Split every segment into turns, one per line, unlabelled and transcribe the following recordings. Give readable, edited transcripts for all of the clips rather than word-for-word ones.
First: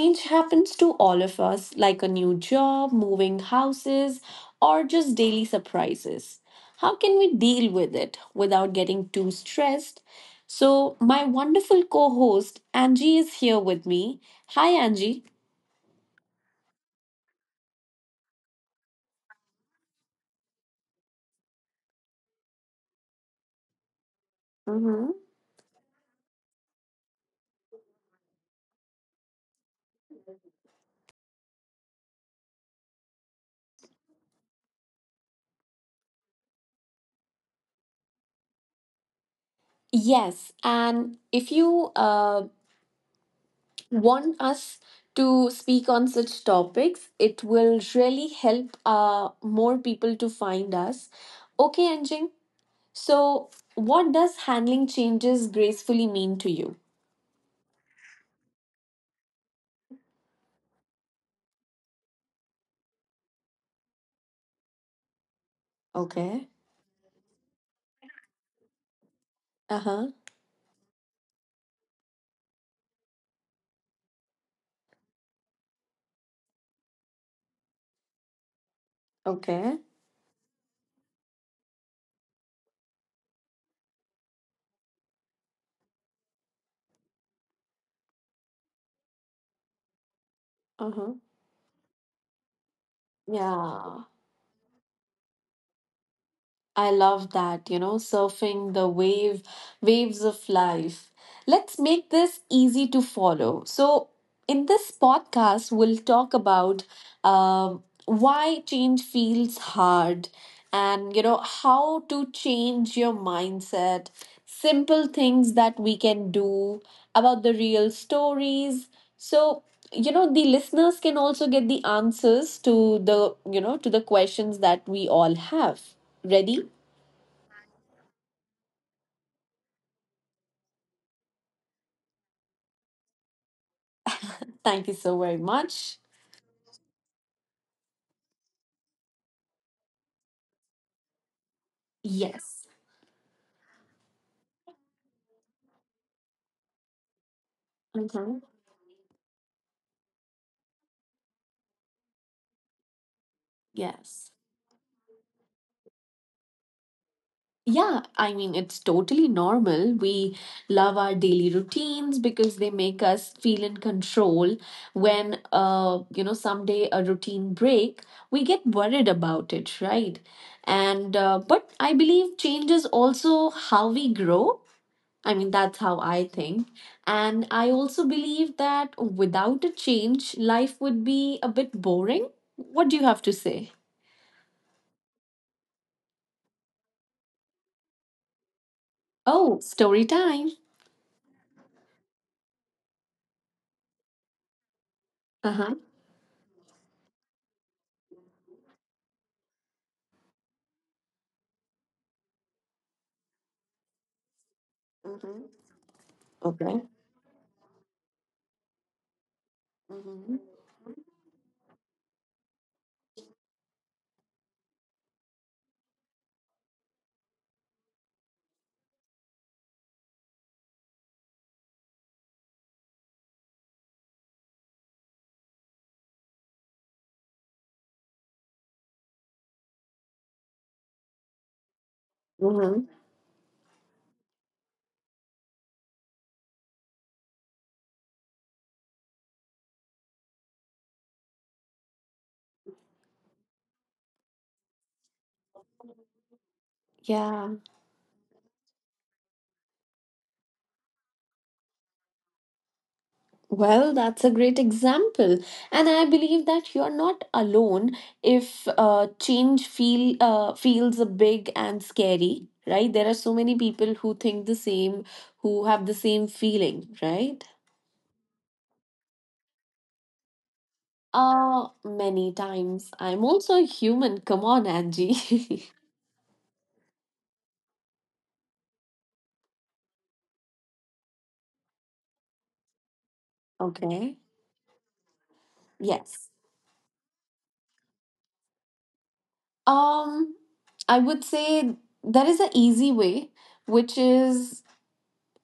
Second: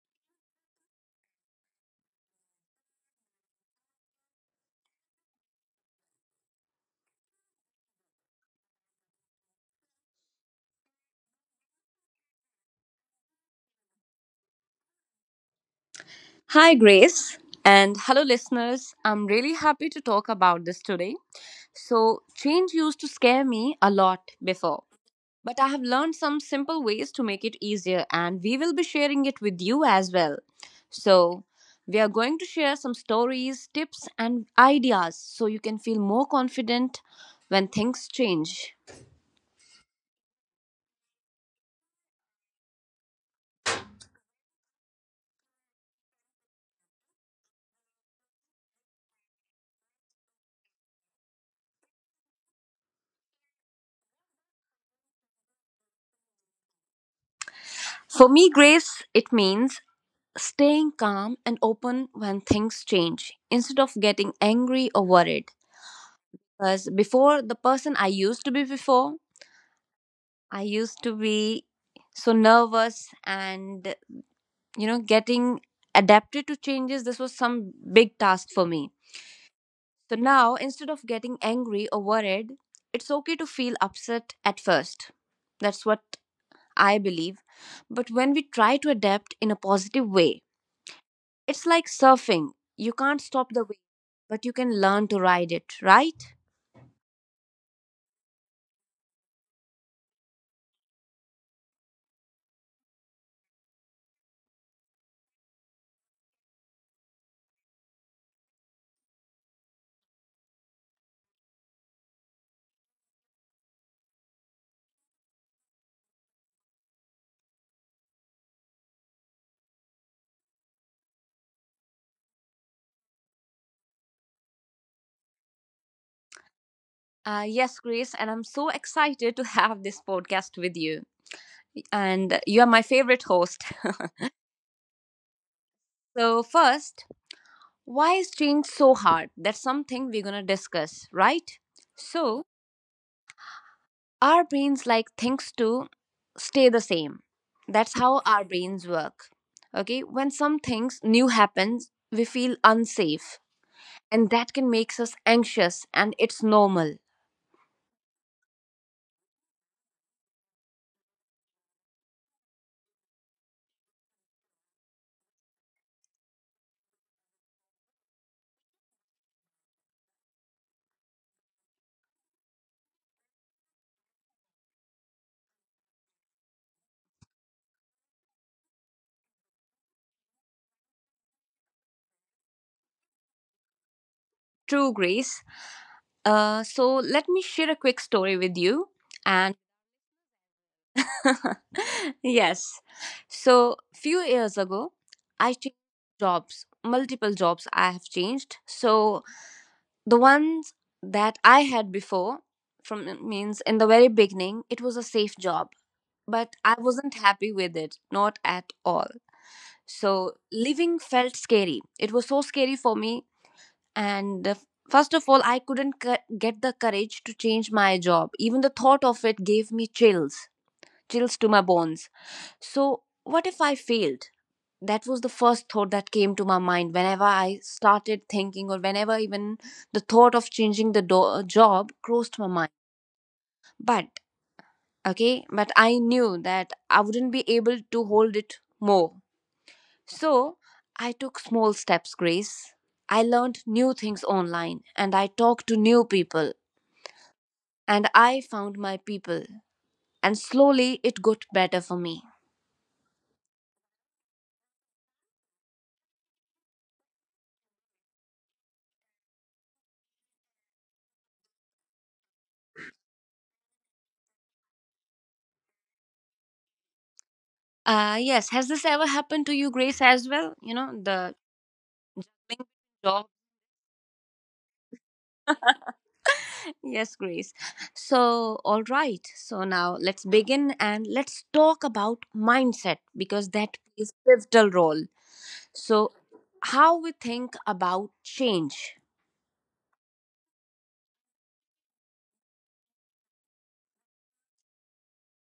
Change happens to all of us, like a new job, moving houses, or just daily surprises. How can we deal with it without getting too stressed? So, my wonderful co host Angie is here with me. Hi, Angie.
Hi, Grace, and hello, listeners. I'm really happy to talk about this today. Change used to scare me a lot before,
Mm-hmm.
but I have learned some simple ways to make it easier, and we will be sharing it with you as well. So, we are going to share some stories, tips, and ideas so you can feel more confident when things change.
Yes, and if you want us to speak on such topics, it will really help more people to find us. Okay, Anjing. So, what does handling changes gracefully mean to you?
For me, grace, it means staying calm and open when things change instead of getting angry or worried.
Okay.
Because before the person I used to be before,
Uh huh.
I used to be so nervous and, you know, getting adapted to changes. This was some big task for me.
Okay.
So now, instead of getting angry or worried, it's okay to feel upset at first. That's what I believe. But when we try to adapt in a positive way,
Uh huh.
it's like surfing. You can't stop the wave,
Yeah.
but you can learn to ride it, right?
I love that, you know, surfing the wave, waves of life. Let's make this easy to follow. So, in this podcast, we'll talk about uh, why change feels hard and, you know, how to change your mindset, simple things that we can do, about the real stories. So, you know, the listeners can also get the answers to the to the questions that we all have. Ready?
Yes, Grace, and I'm so excited to have this podcast with you. And you're my favorite host.
Thank you so very much.
First, why is change so hard? That's something we're going to discuss, right? So,
Yes.
our brains like things to stay the same. That's how
Hmm.
our brains work. Okay, when some things new happens, we feel unsafe, and
Yes.
that can makes us anxious, and it's normal.
Yeah, I mean, it's totally normal. We love our daily routines because they make us feel in control. When, you know, someday a routine break, we get worried about it, right? And, but I believe change is also how we grow. I mean, that's how I think. And I also believe that without a change, life would be a bit boring. What do you have to say?
True, Grace. So let me share a quick story with you and
Oh, story time.
yes. So, few years ago, I
Uh-huh.
changed jobs, multiple jobs I have changed. So, the ones that I had before, from means in the very beginning, it was a safe job, but I
Okay.
wasn't happy with it, not at all. So,
Mhm.
living felt scary. It was so scary for me. And First of all, I couldn't c- get the courage to change my job. Even the thought of it gave me chills chills to my bones. So, what if I failed? That was the first thought that came to my mind whenever I started thinking, or whenever even the thought of job crossed my mind.
Mhm.
But, okay, but I knew that I wouldn't be able to hold it more. So, I took small steps, Grace. I learned new things online and I talked to new people
Yeah.
and I found my people. And slowly it got better for me.
Well, that's a great example. And I believe that you're not alone if change feels big and scary, right? There are so many people who think the same, who have the same feeling, right?
Yes. Has this ever happened to you, Grace, as well? You know, the
Many
link
times. I'm
job.
also a human. Come on, Angie.
yes, Grace. So, all right. Now let's begin and let's talk about mindset because that is
Okay.
pivotal role. So,
Yes.
how we think about change.
Um, I would say there is an easy way, which is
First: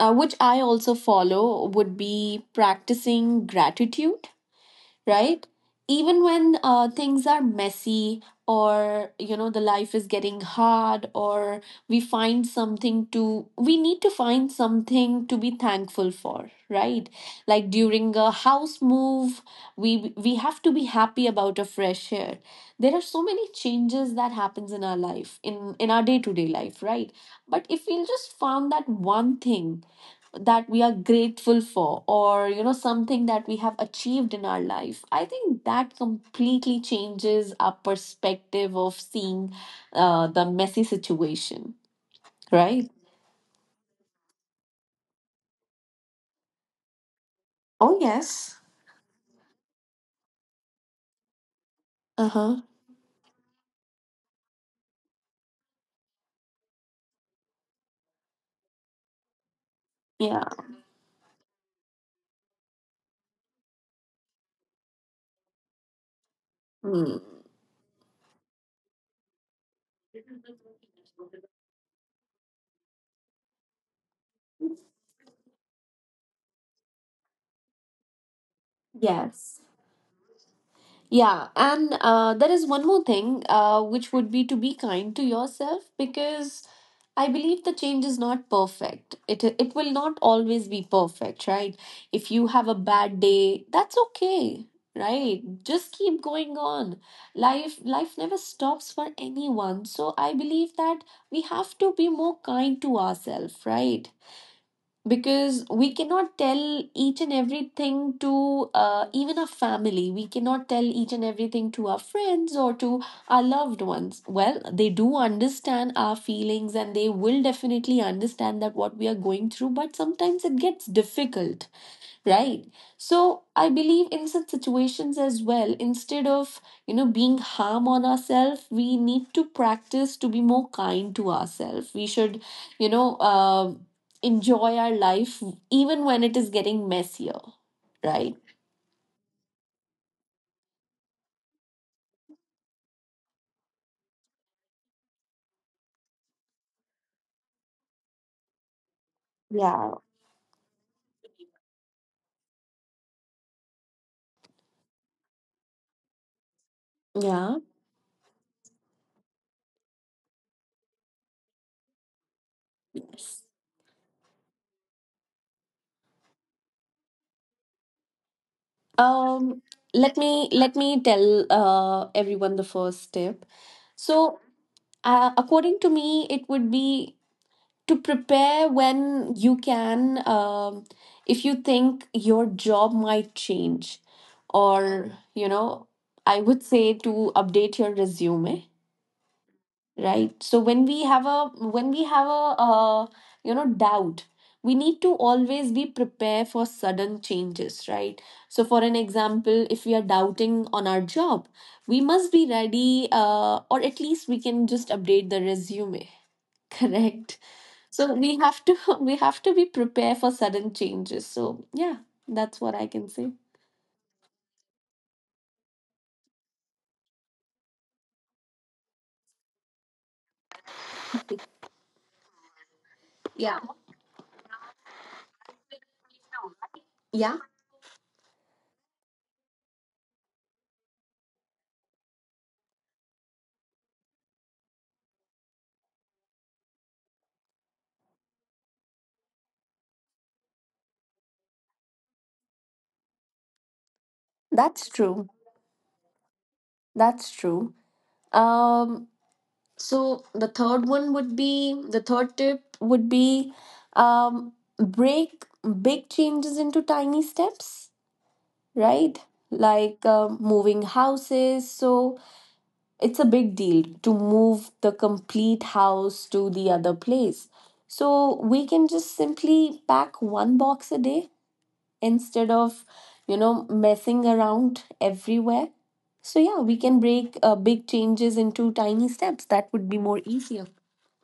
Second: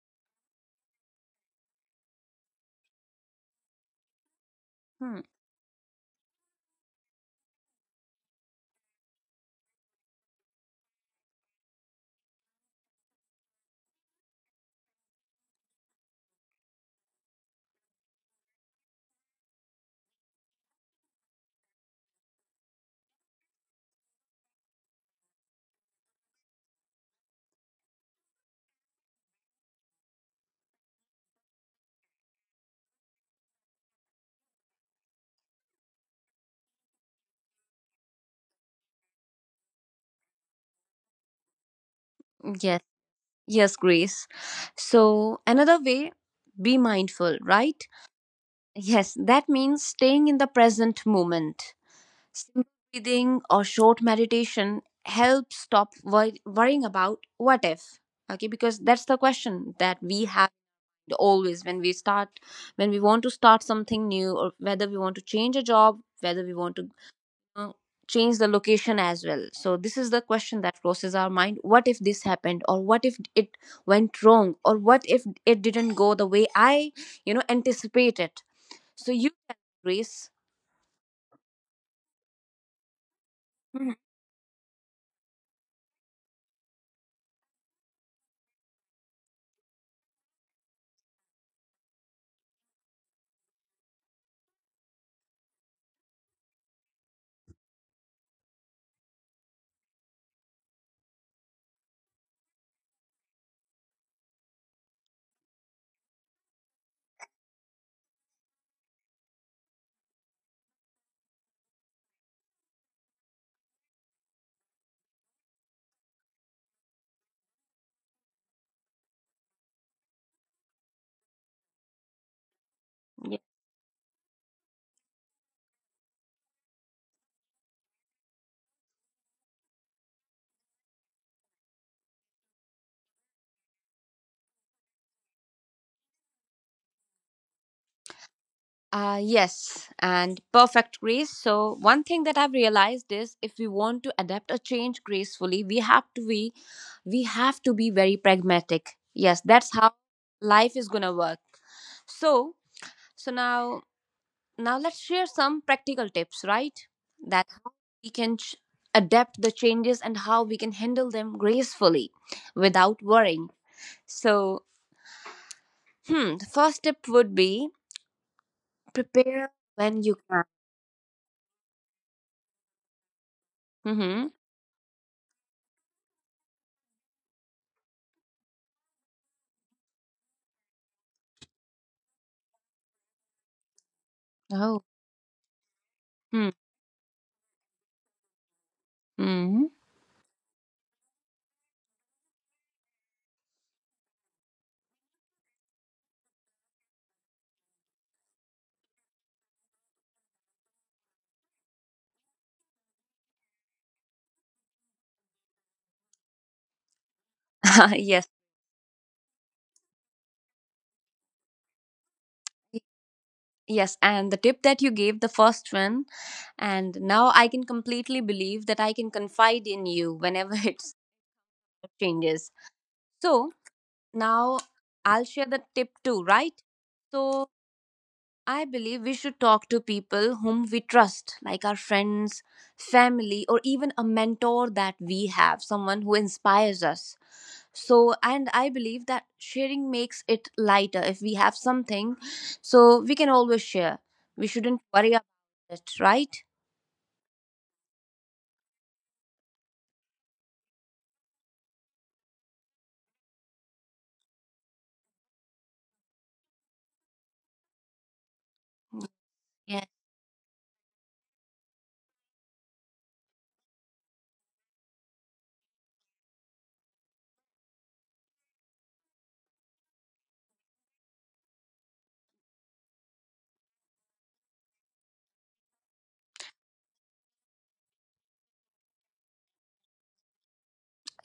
which I also follow, would be practicing gratitude,
Hmm.
right? Even when things are messy, or you know, the life is getting hard, or we find something to we need to find something to be thankful for, right? Like during a house move, we have to be happy about a fresh air. There are so many changes that happens in our life, in our day to day life, right? But if we just found that one thing that we are grateful for, or you know, something that we have achieved in our life, I think that completely changes our perspective of seeing the messy situation,
Yes.
right?
Yes, Grace. So, another way, be mindful, right?
Oh yes.
Yes, that means staying in the present moment.
Uh-huh.
Simple breathing or short meditation helps stop worrying about what if. Okay, because that's the question that we
Yeah.
have always when we start, when we want to start something new, or whether we want to change a job, whether we want to
Mm.
uh, change the location as well. So, this is the question that crosses our mind what if this happened, or what if it went wrong, or what if it didn't go the way I, you know, anticipated? So, you,
Yes.
Grace.
Yeah, and there is one more thing which would be to be kind to yourself. Because I believe the change is not perfect. It will not always be perfect, right? If you have a bad day, that's okay, right? Just keep going on. Life never stops for anyone. So I believe that we have to be more kind to ourselves, right? Because we cannot tell each and everything to even our family. We cannot tell each and everything to our friends or to our loved ones. Well, they do understand our feelings, and they will definitely understand that what we are going through, but sometimes it gets difficult. Right.
Mhm.
So I believe in such situations as well, instead of, you know, being harm on ourselves, we need to practice to be more kind to ourselves. We should, you know, enjoy our life even when it is getting messier. Right.
Yes, and perfect grace. So, one thing that I've realized is if we want to adapt or change gracefully, we have to be very pragmatic. Yes, that's how
Yeah.
life is going to work. So, so now let's share some practical tips, right? That
Yeah.
how we can ch- adapt the changes and how we can handle them gracefully without worrying. So, hmm, the first tip would be prepare
Um,
when you
let
can.
me let me tell everyone the first tip.
Mhm.
So, according to me, it would be to prepare when you can. If you think your job might change, or you know, I
Oh.
would say to update your resume,
Hmm.
right? So when we have a, when we have a uh, you know, doubt, we need to always be prepared for sudden changes, right? So for an example, if we are doubting on our job, we must be ready, or at least we can just update the resume. Correct. So
yes.
we have to we have to be prepared for sudden changes, so yeah, that's what I can say.
Yes, and the tip that you gave, the first one, and now I can completely believe that I can confide in you whenever it changes. So
Yeah.
now I'll share the tip too, right?
Yeah.
So I believe we should talk to people whom we trust, like our friends, family, or even a mentor that we have, someone who inspires us. So and I believe that sharing makes it lighter if we have something, so we can always share. We shouldn't
That's
worry
true.
about it, right?
That's true. Um, so the third one would be the third tip. would be um break big changes into tiny steps, right?
Yes.
Like moving houses. So it's a big deal to move the complete house to the other place. So we can just simply pack one box a day instead of, you know, messing around everywhere. So yeah, we can break big changes into tiny steps. That would be more easier.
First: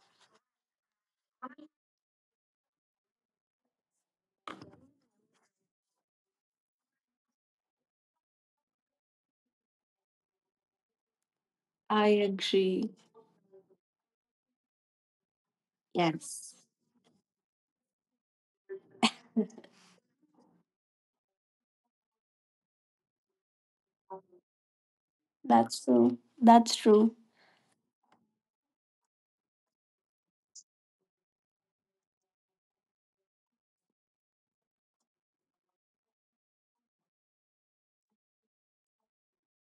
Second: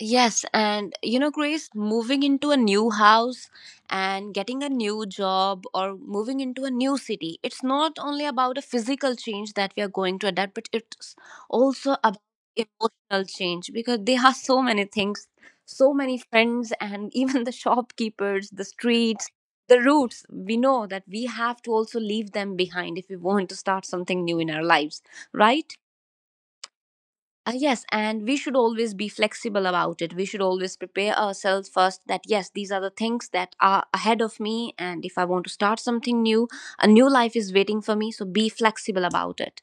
Yes, and you know, Grace, moving into a new house and getting a new job or moving into a new city, it's not only about a physical change that we are going to adapt, but it's also
I
about
agree.
emotional change because there are so many things, so many
Yes.
friends, and even the shopkeepers, the streets, the routes. We know that we have to also leave them behind if we want to start something new in our lives, right?
That's true. That's true.
Yes, and we should always be flexible about it. We should always prepare ourselves first that, yes, these are the things that are ahead of me. And if I want to start something new, a new life is waiting for me. So be flexible about it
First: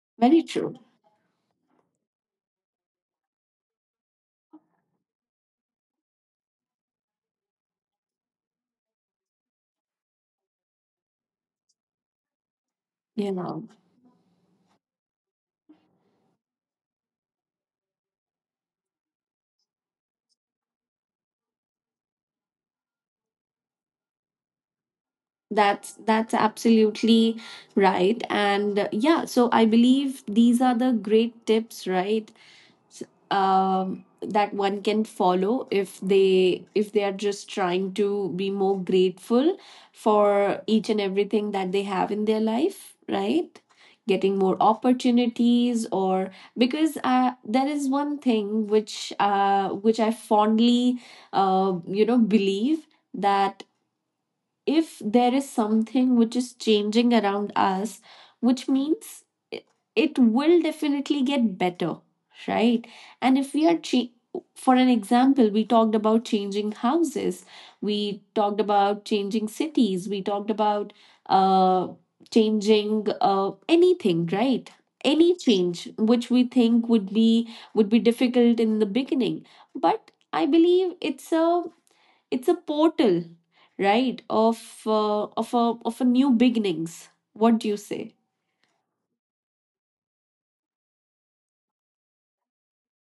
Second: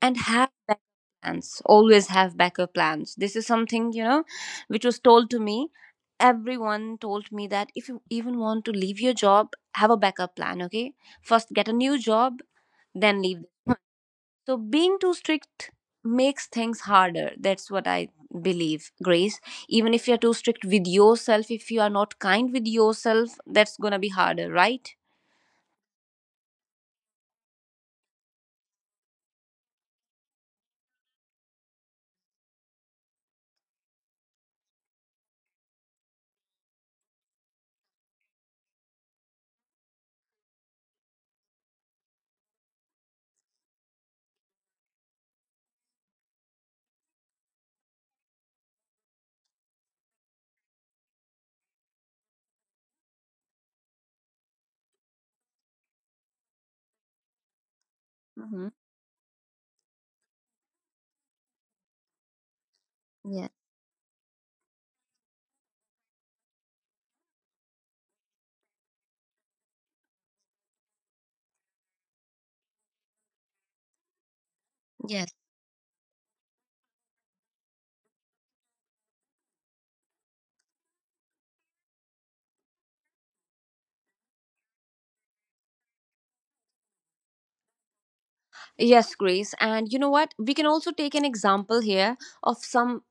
and
Very
have
true.
backup plans. Always have backup plans. This is something, you know, which was told to me. Everyone told me that if you even want to leave your job, have a backup plan, okay? First, get a new job, then
You
leave.
know.
So being too strict makes things harder. That's what I believe, Grace. Even if you're too strict with yourself, if you are not kind with yourself, that's going to be harder, right?
That's absolutely right. And yeah, so I believe these are the great tips, right? S- that one can follow if they are just trying to be more grateful for each and everything that they have in their life, right? Getting more opportunities, or because there is one thing which I fondly, you know, believe, that if there is something which is changing around us, which
Mm-hmm.
means it, it will definitely get better, right? And
Yeah.
if we are, for an example, we talked about changing houses, we talked about changing cities, we talked about uh, changing anything, right?
Yes.
Any change which we think would be, would be difficult in the beginning, but I believe it's a, it's a portal, right, of a, of a new beginnings. What do you say?
Yes, Grace. And you know what? We can also take an example here of some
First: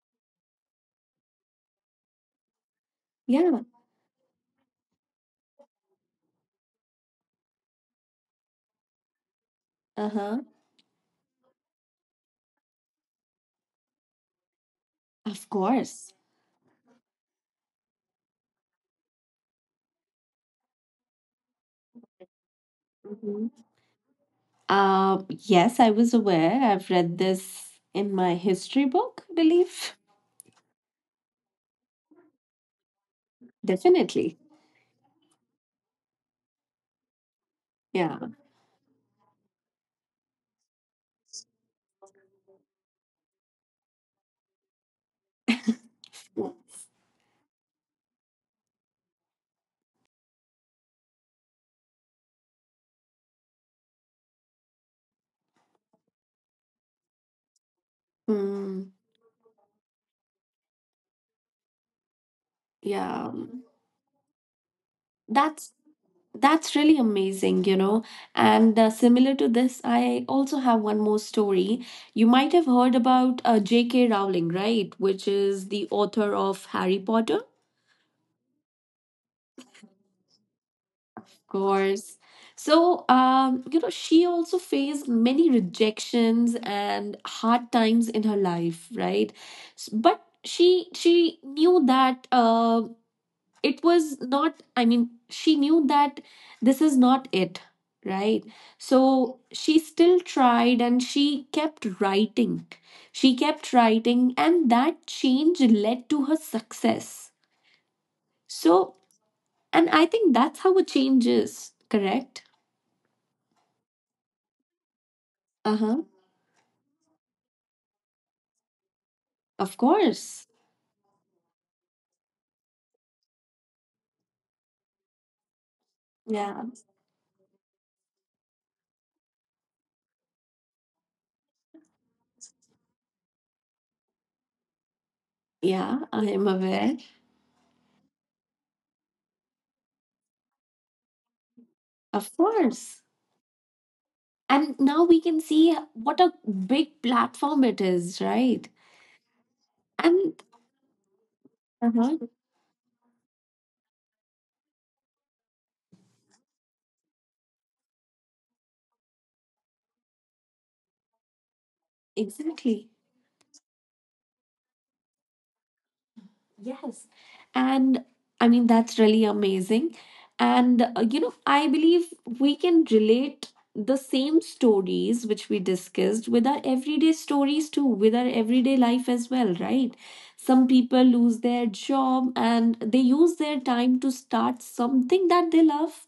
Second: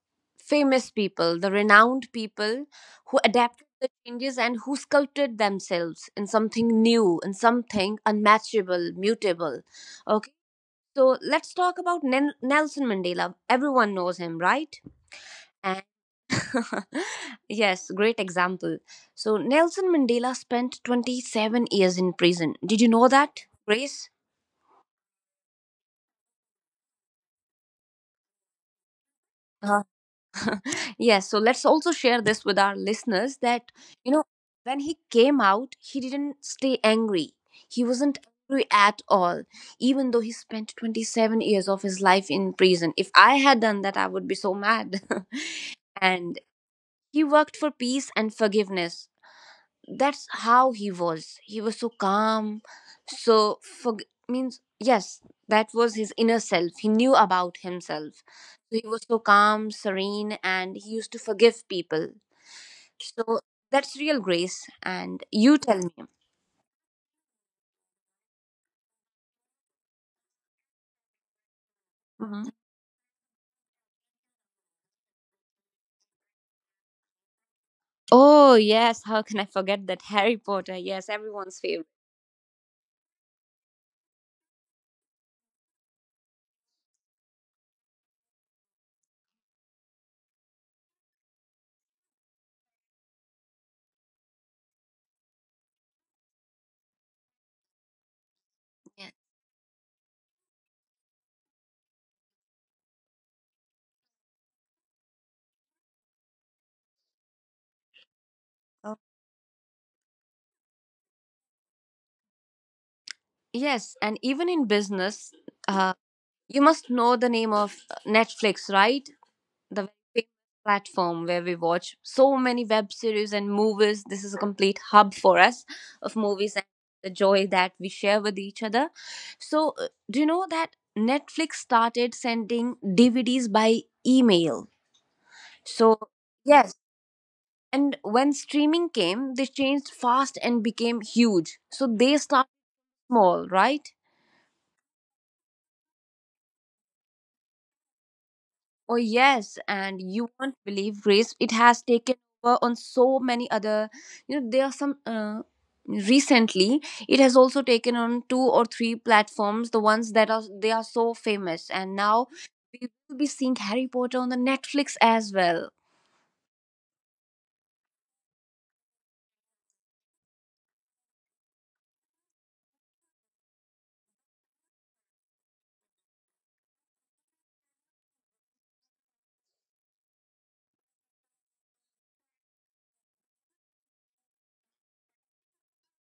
famous people, the renowned people who
Yeah.
adapted the changes and who sculpted themselves in something new, in something unmatchable, mutable.
Uh-huh.
So let's talk about Nelson Mandela. Everyone knows him, right?
Of
And
course.
yes, great example. So Nelson Mandela spent 27 years in prison. Did you know that,
Hmm.
Grace?
Uh yes, I was aware. I've read this in my history book, I
Uh-huh.
believe.
Yes, so let's also share this with our listeners that, you know,
Definitely.
when he came out, he didn't stay angry. He
Yeah.
wasn't angry at all, even though he spent 27 years of his life in prison. If I had done that, I would be so mad. And he worked for peace and forgiveness. That's how he was. He was so calm. So for means yes That was his inner self. He knew about himself. So he
Mm.
was so calm, serene, and he used to forgive people.
Yeah.
So that's real grace, and you
that's
tell me.
That's really amazing, you know. And similar to this, I also have one more story. You
Mhm.
might have heard about J.K. Rowling, right? Which is the author of Harry Potter,
Oh yes, how can I forget that Harry Potter? Yes,
of
everyone's favorite.
course. So, you know, she also faced many rejections and hard times in her life, right? But she knew that it was not I mean she knew that this is not it, right? So
Yeah.
she still tried, and she kept writing. She kept writing, and that change led to her success. So,
Oh,
and I think that's how a change is. Correct.
yes, and even in business uh,
Uh-huh.
you must know the name of Netflix, right?
Of
The very
course.
famous platform where we watch so many web series and movies. This is a complete hub for us of movies
Yeah.
and the joy that we share with each other. So, do you know that Netflix started sending DVDs by email? So,
Yeah, I am
yes.
aware.
And when streaming came, they changed fast and became huge. So, they
Of
start
course.
small, right?
And now we can see what a big platform it is, right?
Oh yes, and you
And,
won't believe Grace. It has taken
uh-huh,
over on so many other. You know, there are some. Recently, it has also taken on two or three platforms. The ones that are they are so famous, and now we
exactly.
will be seeing Harry Potter on the Netflix as well.
Yes. And I mean, that's really amazing. And, you know, I believe we can relate the same stories which we discussed with our everyday stories too, with our everyday life as well, right? Some people lose their job and they use their time to start something that they love,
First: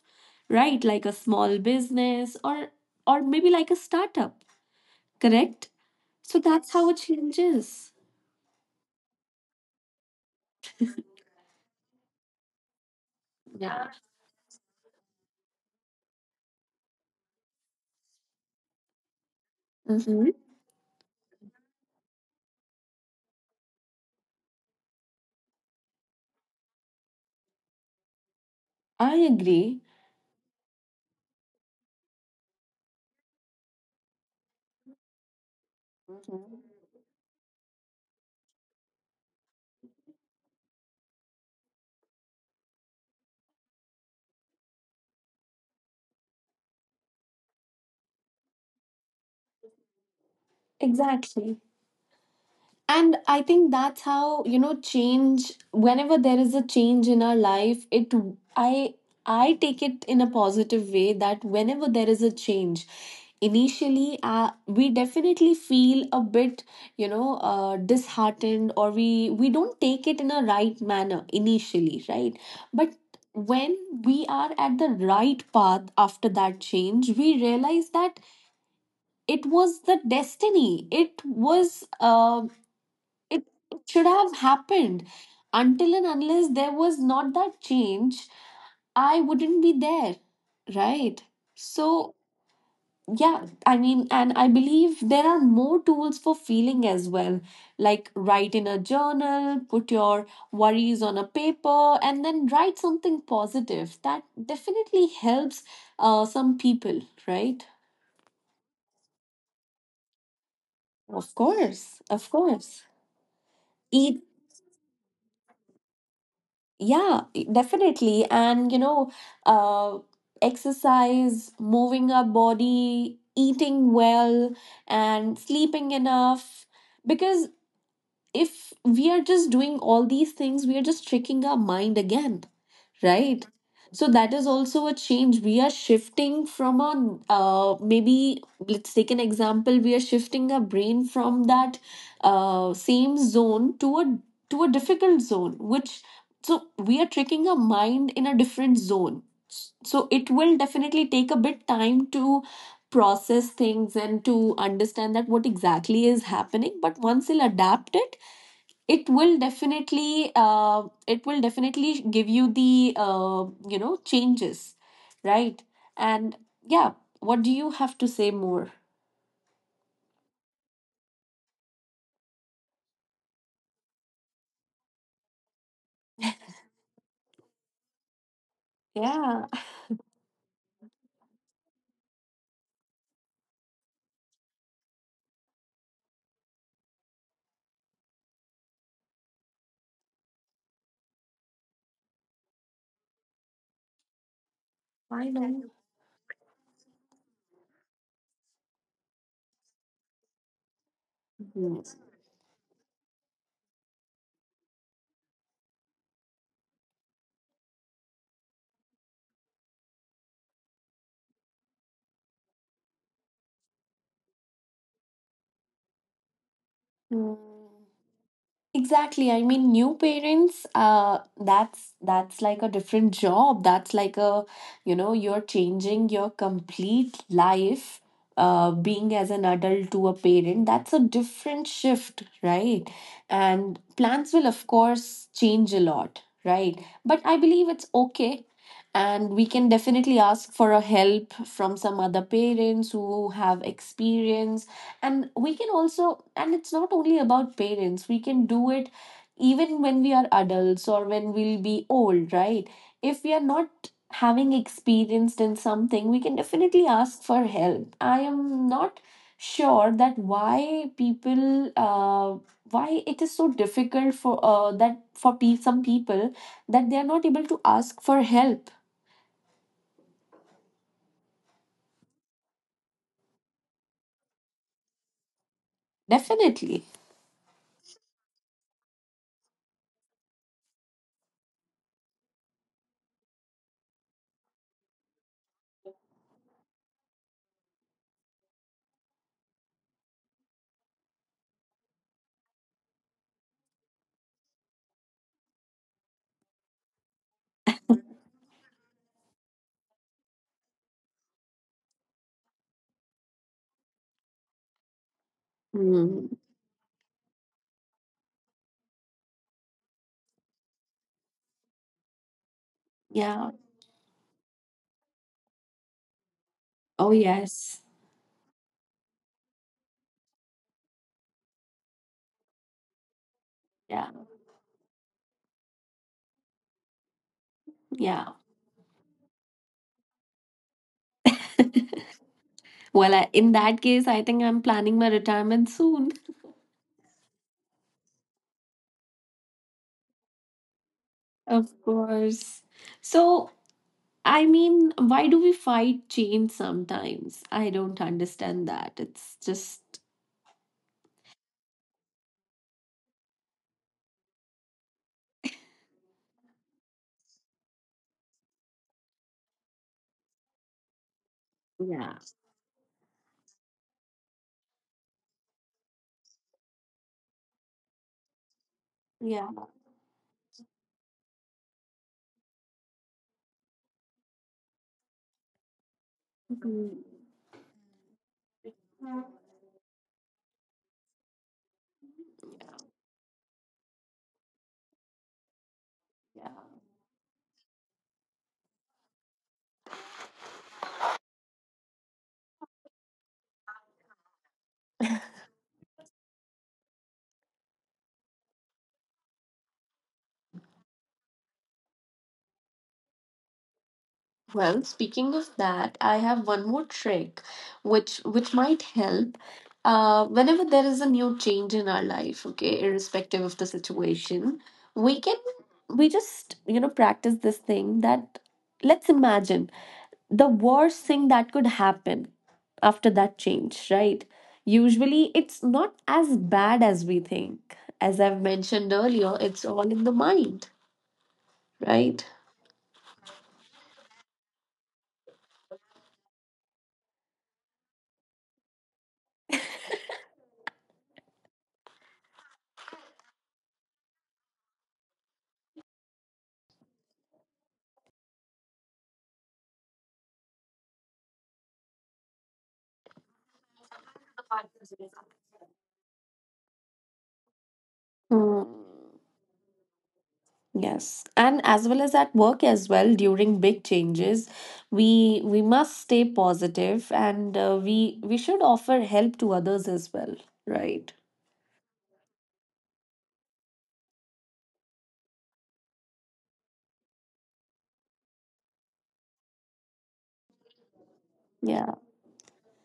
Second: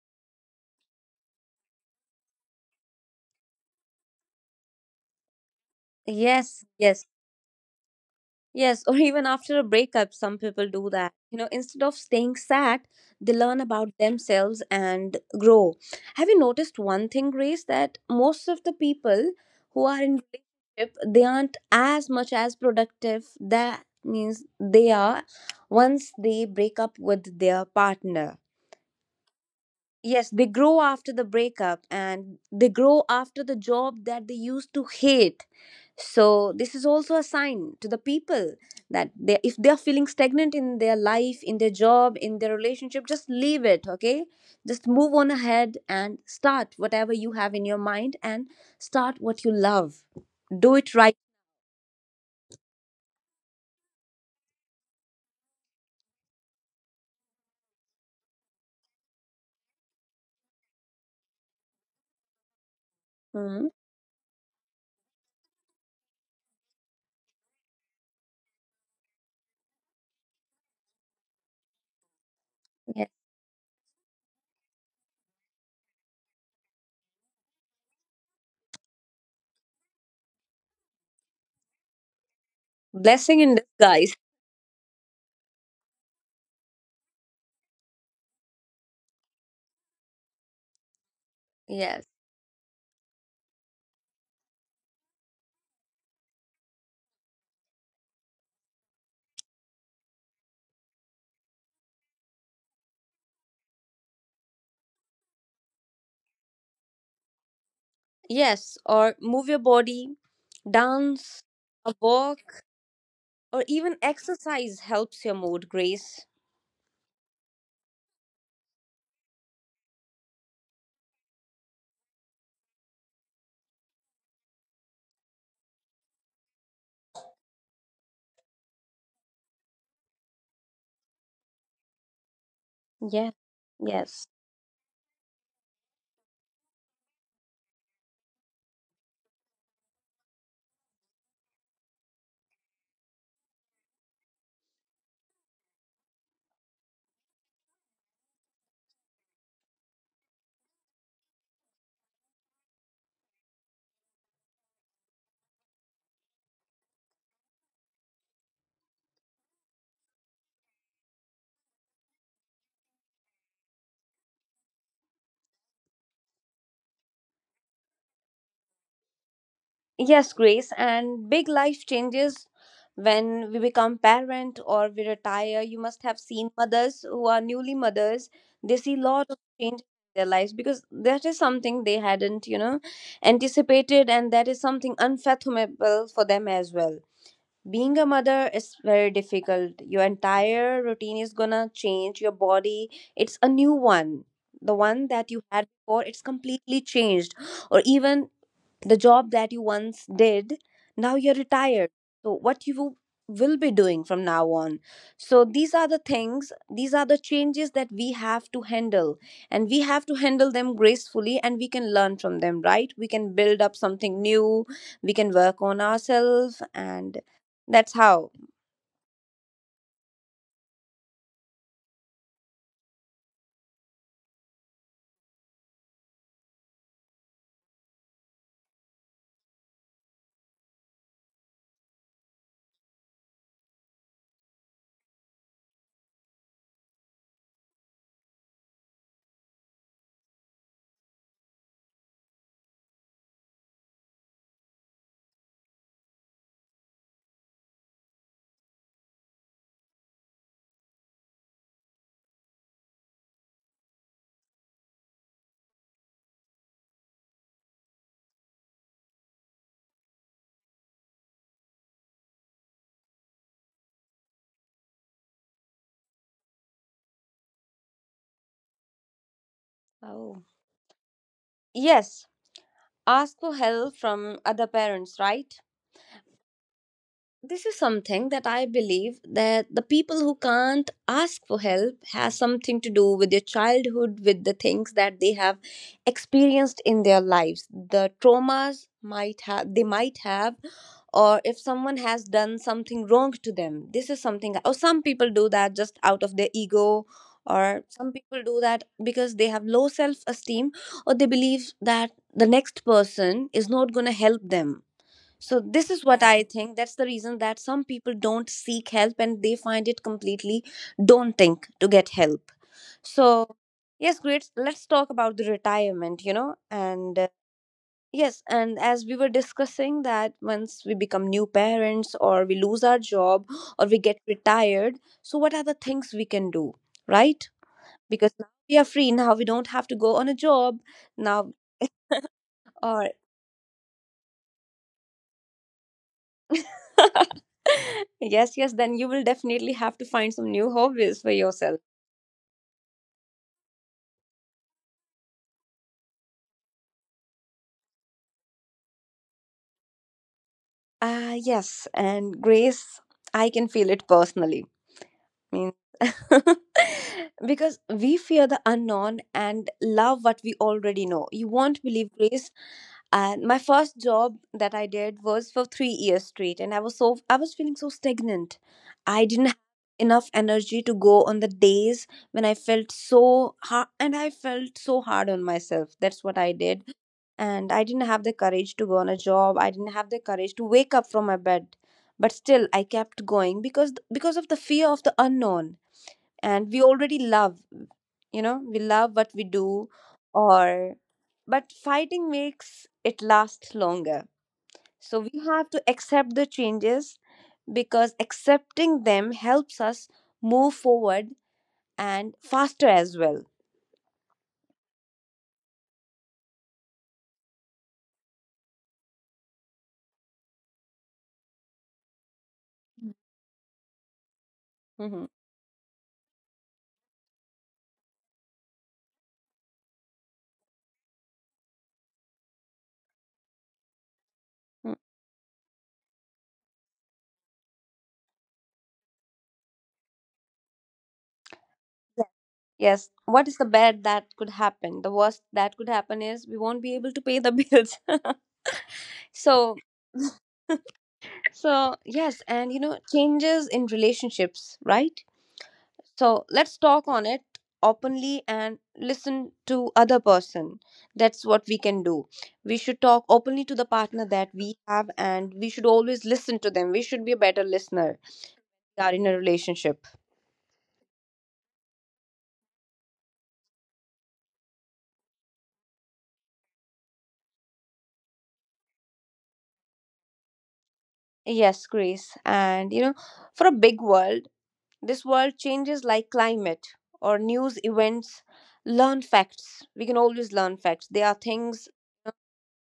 right? Like a small business, or maybe like a startup, correct? So
Yes,
that's how it
yes.
changes.
Yes, or even after a breakup, some people do that. You know, instead of staying sad, they learn
Yeah.
about themselves and grow. Have you noticed one thing, Grace, that most of the people who are in
Hmm.
relationship, they aren't as much as productive. That means they are once they break up with their partner.
I agree.
Yes, they grow after the breakup and they grow after the job that they used to hate. So this is also a sign to the people that they if they are feeling stagnant in their life, in their job, in their relationship, just leave it, okay? Just move on ahead and start whatever you have in your mind and start what you love. Do it right.
Exactly. And I think that's how, you know, change, whenever there is a change in our life, it, I I take it in a positive way. That whenever there is a change,
Mhm.
initially we definitely feel a bit, you know, disheartened, or we don't take it in a right manner initially, right? But
Yes.
when we are at the right path after that change, we realize that it was the destiny, it was, um,
Blessing
it
in
it should
disguise.
have happened. Until and unless there was not that change, I wouldn't be there, right? So
Yes.
yeah, I mean, and I believe there are more tools for feeling as well. Like write in a journal, put your worries on a paper, and then write something positive. That definitely helps some people, right?
Yes, or move your body,
Of
dance, a
course. Of
walk
course.
or even
Eat.
exercise helps your mood, Grace.
Yeah, definitely. And, you know, uh, exercise, moving our body, eating well, and sleeping enough. Because if we are just doing all these things, we are just tricking our mind again,
Yes,
right? So
yes,
that is also a change. We are shifting from a, maybe let's take an example. We are shifting our brain from that same zone to a, to a difficult zone, which, so we are tricking our mind in a different zone. So it will definitely take a bit time to process things and to understand that what exactly is happening. But once you'll adapt it, it will definitely give you the you know, changes, right? And yeah, what do you have to say more?
Yes, Grace, and big life changes when we become parent or we retire. You must have seen mothers who are newly mothers. They see lot of
Yeah.
change in their lives because that is something they hadn't, you know, anticipated, and that is something unfathomable for them as well. Being a mother is very difficult. Your entire routine is gonna change. Your body, it's a new one. The one
I
that you
know.
had before, it's completely changed. Or even the job that you once did, now you're
Mhm.
retired. So what you will be doing from now on, so these are the things, these are the changes that we have to handle, and we have to handle them gracefully, and we can learn from them, right? We can build up something new, we can work on ourselves, and
Mm.
that's how.
Exactly. I mean, new parents, that's like a different job. That's like a, you know, you're changing your complete life, being as an adult to a parent. That's a different shift, right? And plans will, of course, change a lot, right? But I believe it's okay. And we can definitely ask for a help from some other parents who have experience, and we can also, and it's not only about parents, we can do it even when we are adults or when we'll be old, right? If we are not having experienced in something, we can definitely ask for help. I am not sure that why people why it is so difficult for some people that they are not able to ask for help.
Oh, yes, ask for help from other parents, right?
Definitely.
This is something that I believe, that the people who can't ask for help has something to do with their childhood, with the things that they have experienced in their lives. The traumas might have, they might have, or if someone has done something wrong to them, this is something. Or some people do that just out of their ego, or some people do that because they have low self esteem, or they believe that the next person is not going to help them. So this is what
Hmm.
I think. That's the reason that some people don't seek help and they find it completely daunting to get help.
Yeah.
So yes, great. Let's talk about the retirement,
Oh
and
yes.
yes, and as we were discussing, that once we become new parents or we lose our job or we
Yeah.
get retired, so what are the things we can do, right?
Yeah.
Because now we are free, now we don't have to go on a job now. Or
Well, I, in that case, I think I'm planning my retirement soon.
yes, yes, then you will definitely have to find some new hobbies for
Of
yourself.
course. So, I mean, why do we fight change sometimes? I don't understand that. It's just,
Ah, yes, and Grace, I can feel it personally. Means because we fear the unknown and love what we already know. You won't believe,
yeah.
Grace, and my first job that I did was for 3 years straight, and I was feeling so stagnant. I
Yeah.
didn't have enough energy to go on the days when I felt so hard, and I felt so hard on myself. That's what I did.
Mhm.
And I didn't have the courage to go on a job. I didn't have the courage to wake up from my bed. But still I kept going because of the fear of the unknown.
Yeah.
And we already love, we love what we do, or but fighting makes it last longer. So we have to accept the changes, because accepting them helps us move forward, and faster as well.
Well, speaking of that, I have one more trick which might help whenever there is a new change in our life, okay, irrespective of the situation, we
Mhm.
can we just, practice this thing that let's imagine the worst thing that could happen after that change, right? Usually it's not as bad as we think. As I've mentioned earlier, it's all in the mind, right?
Yes. What is the bad that could happen? The worst that could happen is we won't be able to pay the bills. So, so yes, and changes in relationships, right? So let's talk on it openly and listen to other person. That's what we can do. We should talk openly to the partner that we have, and we should always listen to them. We should be a better listener.
Hmm.
We are in a relationship.
Yes, and as well as at work as well, during big changes, we must stay positive, and we should offer help to others as well, right?
Yes, Grace. And for a big world, this world changes, like climate or news events. Learn facts. We can always learn facts. There are things,
Yeah.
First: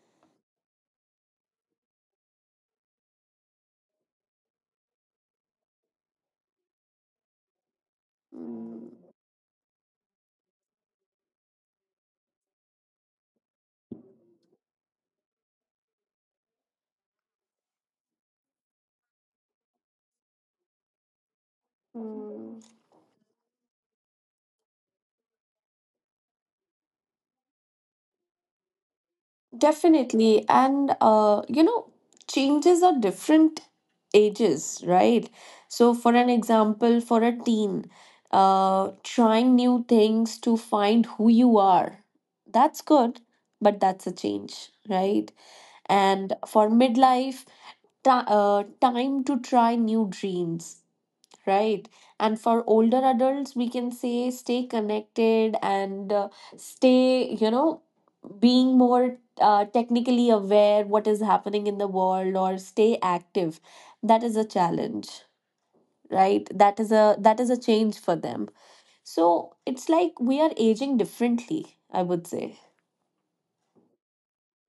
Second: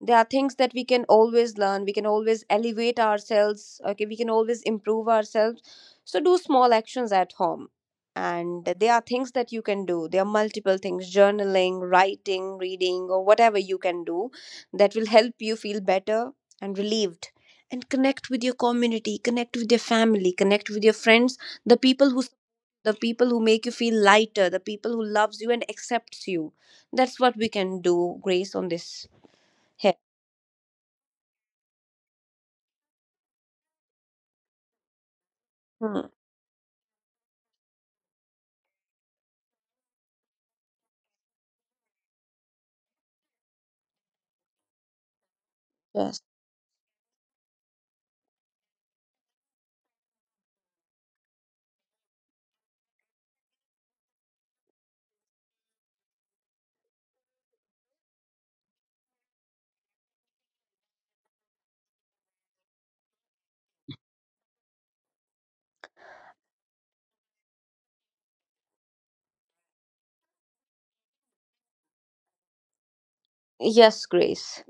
there are things that we can always learn. We can always elevate ourselves, okay? We can always improve ourselves. So do small actions at home, and
Mm,
there are things that you can do. There are multiple things: journaling, writing, reading, or whatever you can do that will help you feel better and relieved. And connect with your community, connect with your family, connect with your friends, the people who
mm.
the people who make you feel lighter, the people who loves you and accepts you. That's what we can do, Grace, on this here.
Definitely. And, you know, changes are different ages, right? So,
Hmm.
for an example, for a teen, trying new things to find who you are, that's good, but that's a change, right?
Yes.
And for midlife, time to try new dreams, right? And for older adults, we can say stay connected, and stay, you know, being more technically aware what is happening in the world, or stay active. That is a challenge, right? That is a change for them. So it's like we are aging differently, I would say.
Yes, Grace.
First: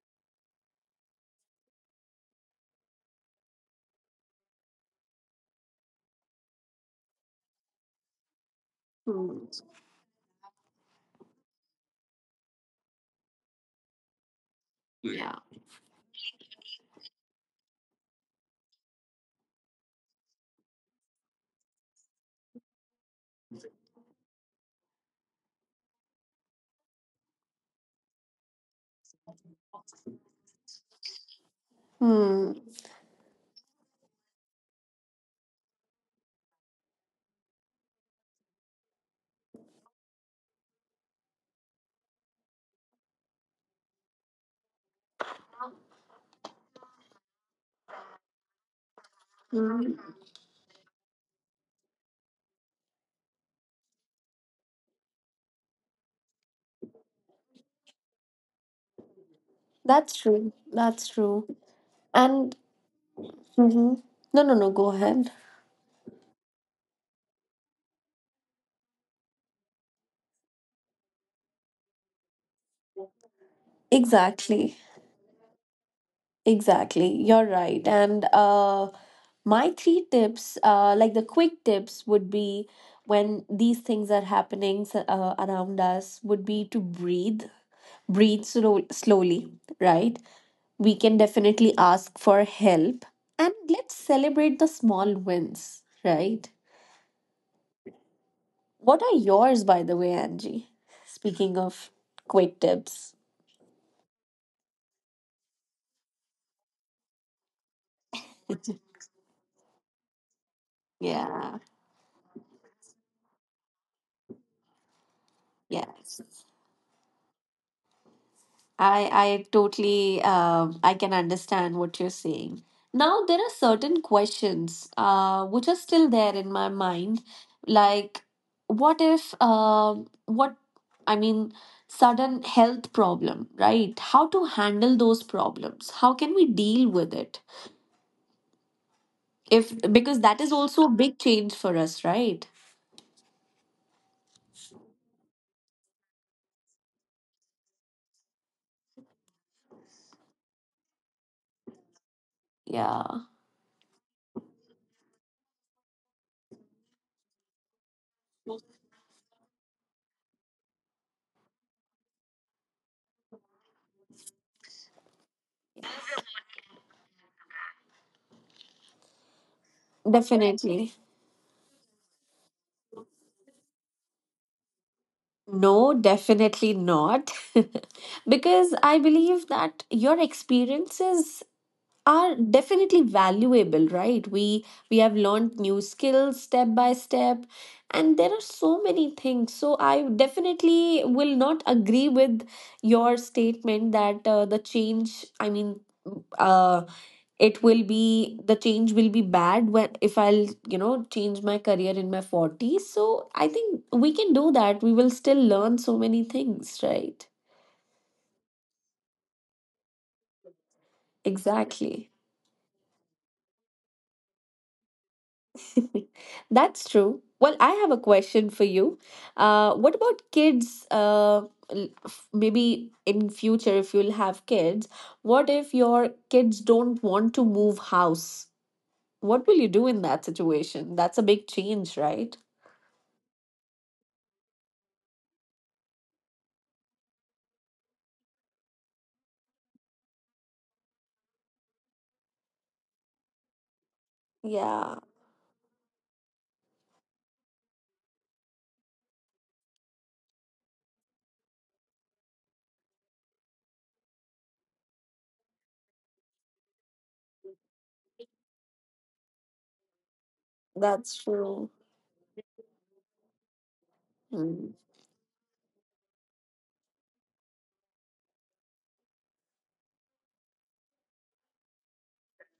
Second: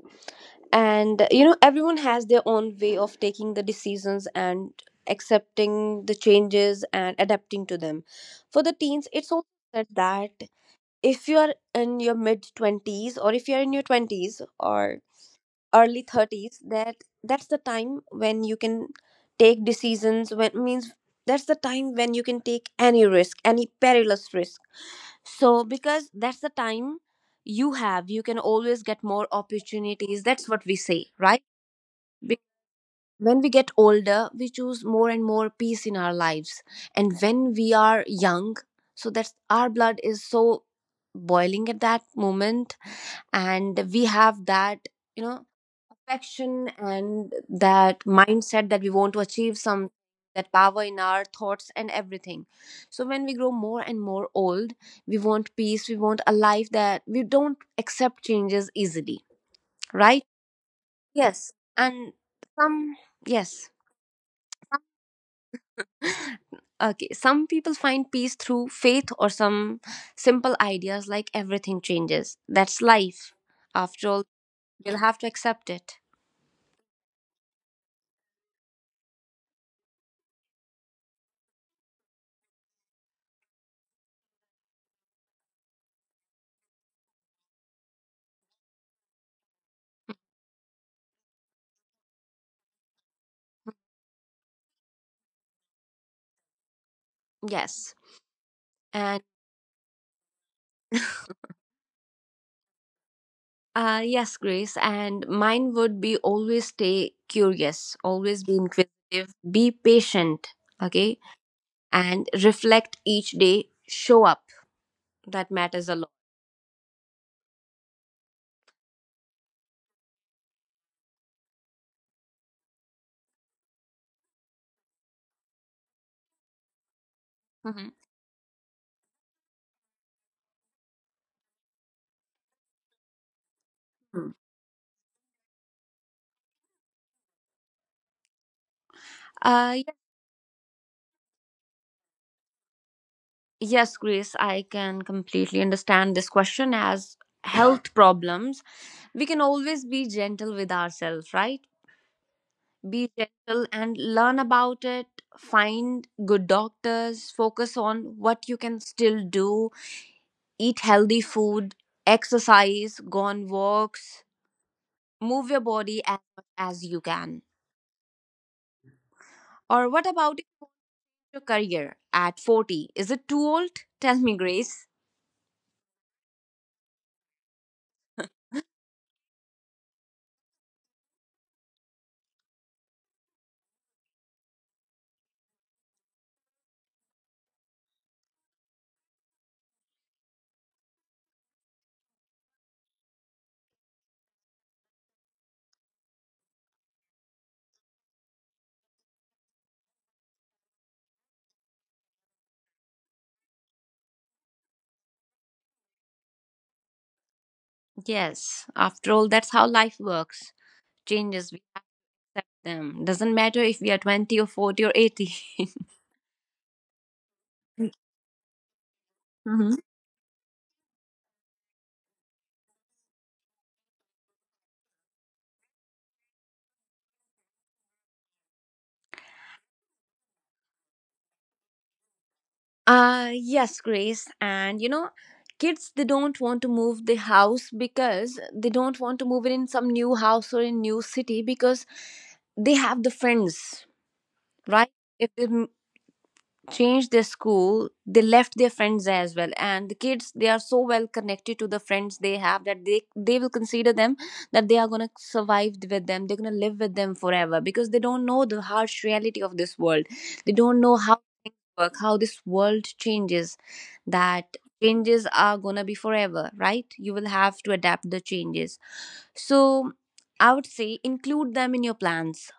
And everyone has their own way of taking the decisions and accepting the changes and adapting to them. For the teens, it's also
Hmm,
said that if you are in your mid 20s or if you are in your 20s or
yeah.
early 30s, that's the time when you can take decisions. When means that's the time when you can take any risk, any perilous risk. So, because that's the time you have, you can always get more opportunities. That's what we say, right? Be-
Hmm.
When we get older, we choose more and more peace in our lives. And when we are young, so that's, our blood is so boiling at that moment, and we have that, you know affection, and that mindset that we want to achieve some,
Hmm.
that power in our thoughts and everything. So when we grow more and more old, we want peace, we want a life. That we don't accept changes easily,
That's
right?
true, that's
Yes,
true.
and
And.
some, yes.
Mhm. No, no, no, go ahead.
Okay, some people find peace through faith, or some simple ideas like everything changes. That's life, after all.
Exactly.
We'll have to accept it.
Exactly, you're right. And my three tips, like the quick tips, would be, when these things are happening around us, would be to breathe, breathe slowly, right? We can definitely ask for help, and let's celebrate the small wins, right?
Yes.
What are
And
yours, by the way, Angie? Speaking of quick tips.
yes, Grace. And mine would be: always stay curious, always be inquisitive, be patient, okay?
Yeah,
And reflect each day, show up. That
yeah.
matters a lot.
I totally I can understand what you're saying. Now there are certain questions which are still there in my mind,
Mhm.
like, what if what I mean, sudden health problem, right? How
Mm.
to handle those problems? How can we deal with it?
Uh,
If,
ye-
because that is also a big change for us, right?
yes, Grace, I can completely understand this question, as health problems. We can always be gentle with ourselves, right?
Yeah,
Be gentle and learn about it. Find good doctors, focus on what you can still do, eat healthy food, exercise, go on walks, move your body as much as you can. Or what about
definitely.
your career at 40? Is it too old? Tell me, Grace.
No, definitely not. Because I believe that your experiences are definitely valuable, right? We have learned new skills step by step, and there are so many things. So I definitely will not agree with your statement that the change, I mean, um it will be, the change will be bad when, if I'll, you know, change my career in my 40s. So I think we can do that. We will still learn so many things, right?
Yes, after all, that's how life works. Changes, we
Exactly.
accept them. Doesn't matter if we are 20 or 40 or 80.
That's true. Well, I have a question for you.
Mhm.
What about kids, maybe in future, if you'll have kids, what if your kids don't want to move house? What will you do in that situation? That's a big change, right?
Yes, Grace. And kids, they don't want to move the house because they don't want to move it in some new house or in new city, because they have the friends, right?
Yeah,
If they m- Changed their school, they left their friends as well. And the kids, they are so well connected to the friends they have, that they will consider them that they are going to survive with them, they're going to live with them forever, because they don't know the harsh reality of this world. They don't know
that's
how things
true.
work, how this world changes, that
Mm.
changes are going to be forever, right? You will have to adapt the changes. So I would say include them in your plans,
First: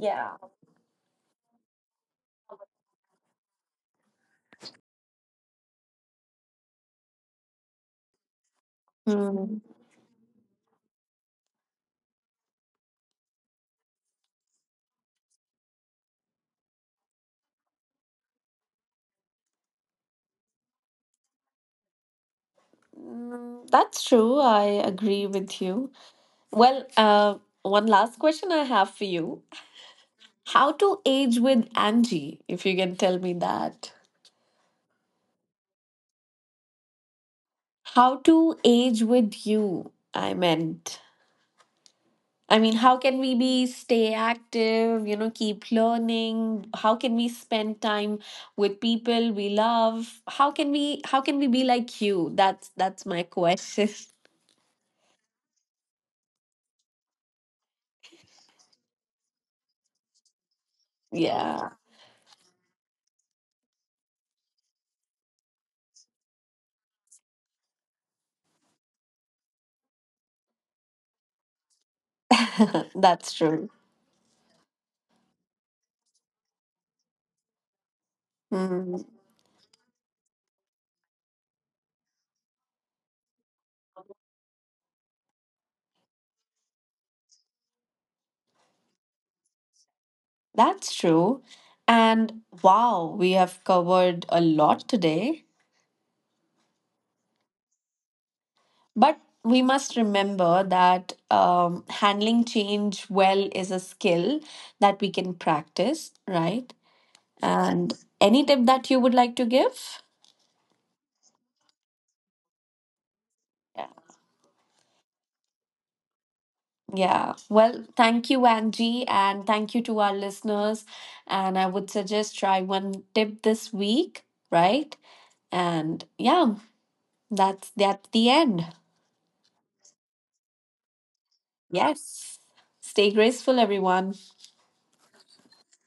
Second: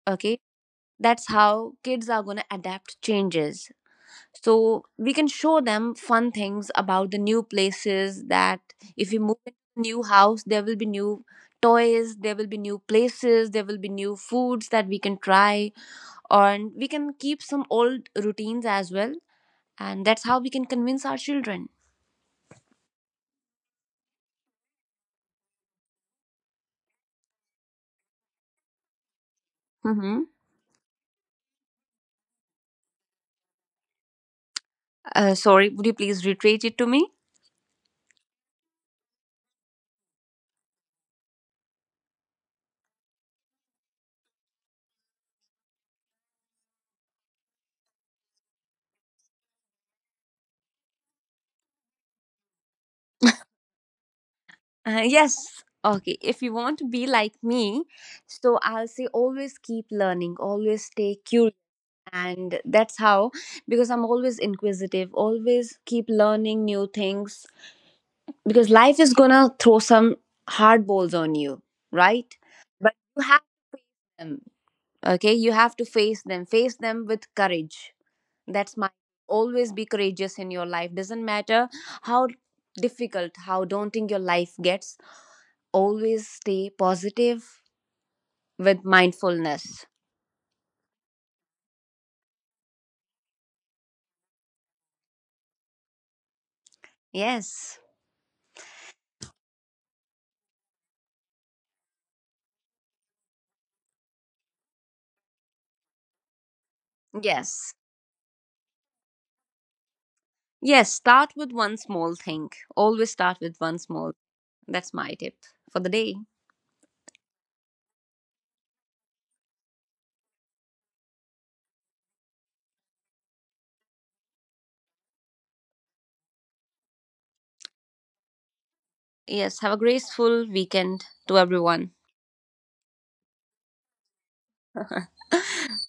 Yeah.
okay? That's how kids are going to adapt changes. So we can show them fun things about the new places, that if we move into
Mm.
a new house, there will be new toys, there will be new places, there will be new foods that we can try. And we can keep some old routines as well, and that's how we can convince our children.
Mm, that's true. I agree with you. Well, one last question I have for you.
Mm-hmm.
How to age with Angie, if you can tell me that.
Sorry, would you please reiterate it to me?
How to age with you, I meant. I mean, how can we be stay active, you know, keep learning? How can we spend time with people we love? How can we be like you? That's my question.
Yes, okay, if you want to be like me, so I'll say always keep learning, always stay curious.
Yeah.
And that's how, because I'm always inquisitive, always keep learning new things, because life is gonna throw some hard balls on you, right? But you
That's
have
true.
them, okay, you have to face them, face them with courage. That's my,
Hmm,
always be courageous in your life. Doesn't matter how difficult, how daunting your life gets, always stay positive, with mindfulness.
that's true. And wow, we have covered a lot today.
Yes,
But we must remember that handling change well is a skill that we can practice, right?
yes.
And any tip that you would like to give?
Yes, start with one small thing. Always start with one
Yeah.
small. That's my tip for the day.
Yeah. Well, thank you, Angie, and thank you to our listeners. And I would suggest try one tip this week, right? And yeah, that's the end.
Yes, have a graceful weekend to everyone.
Yes. Stay graceful, everyone.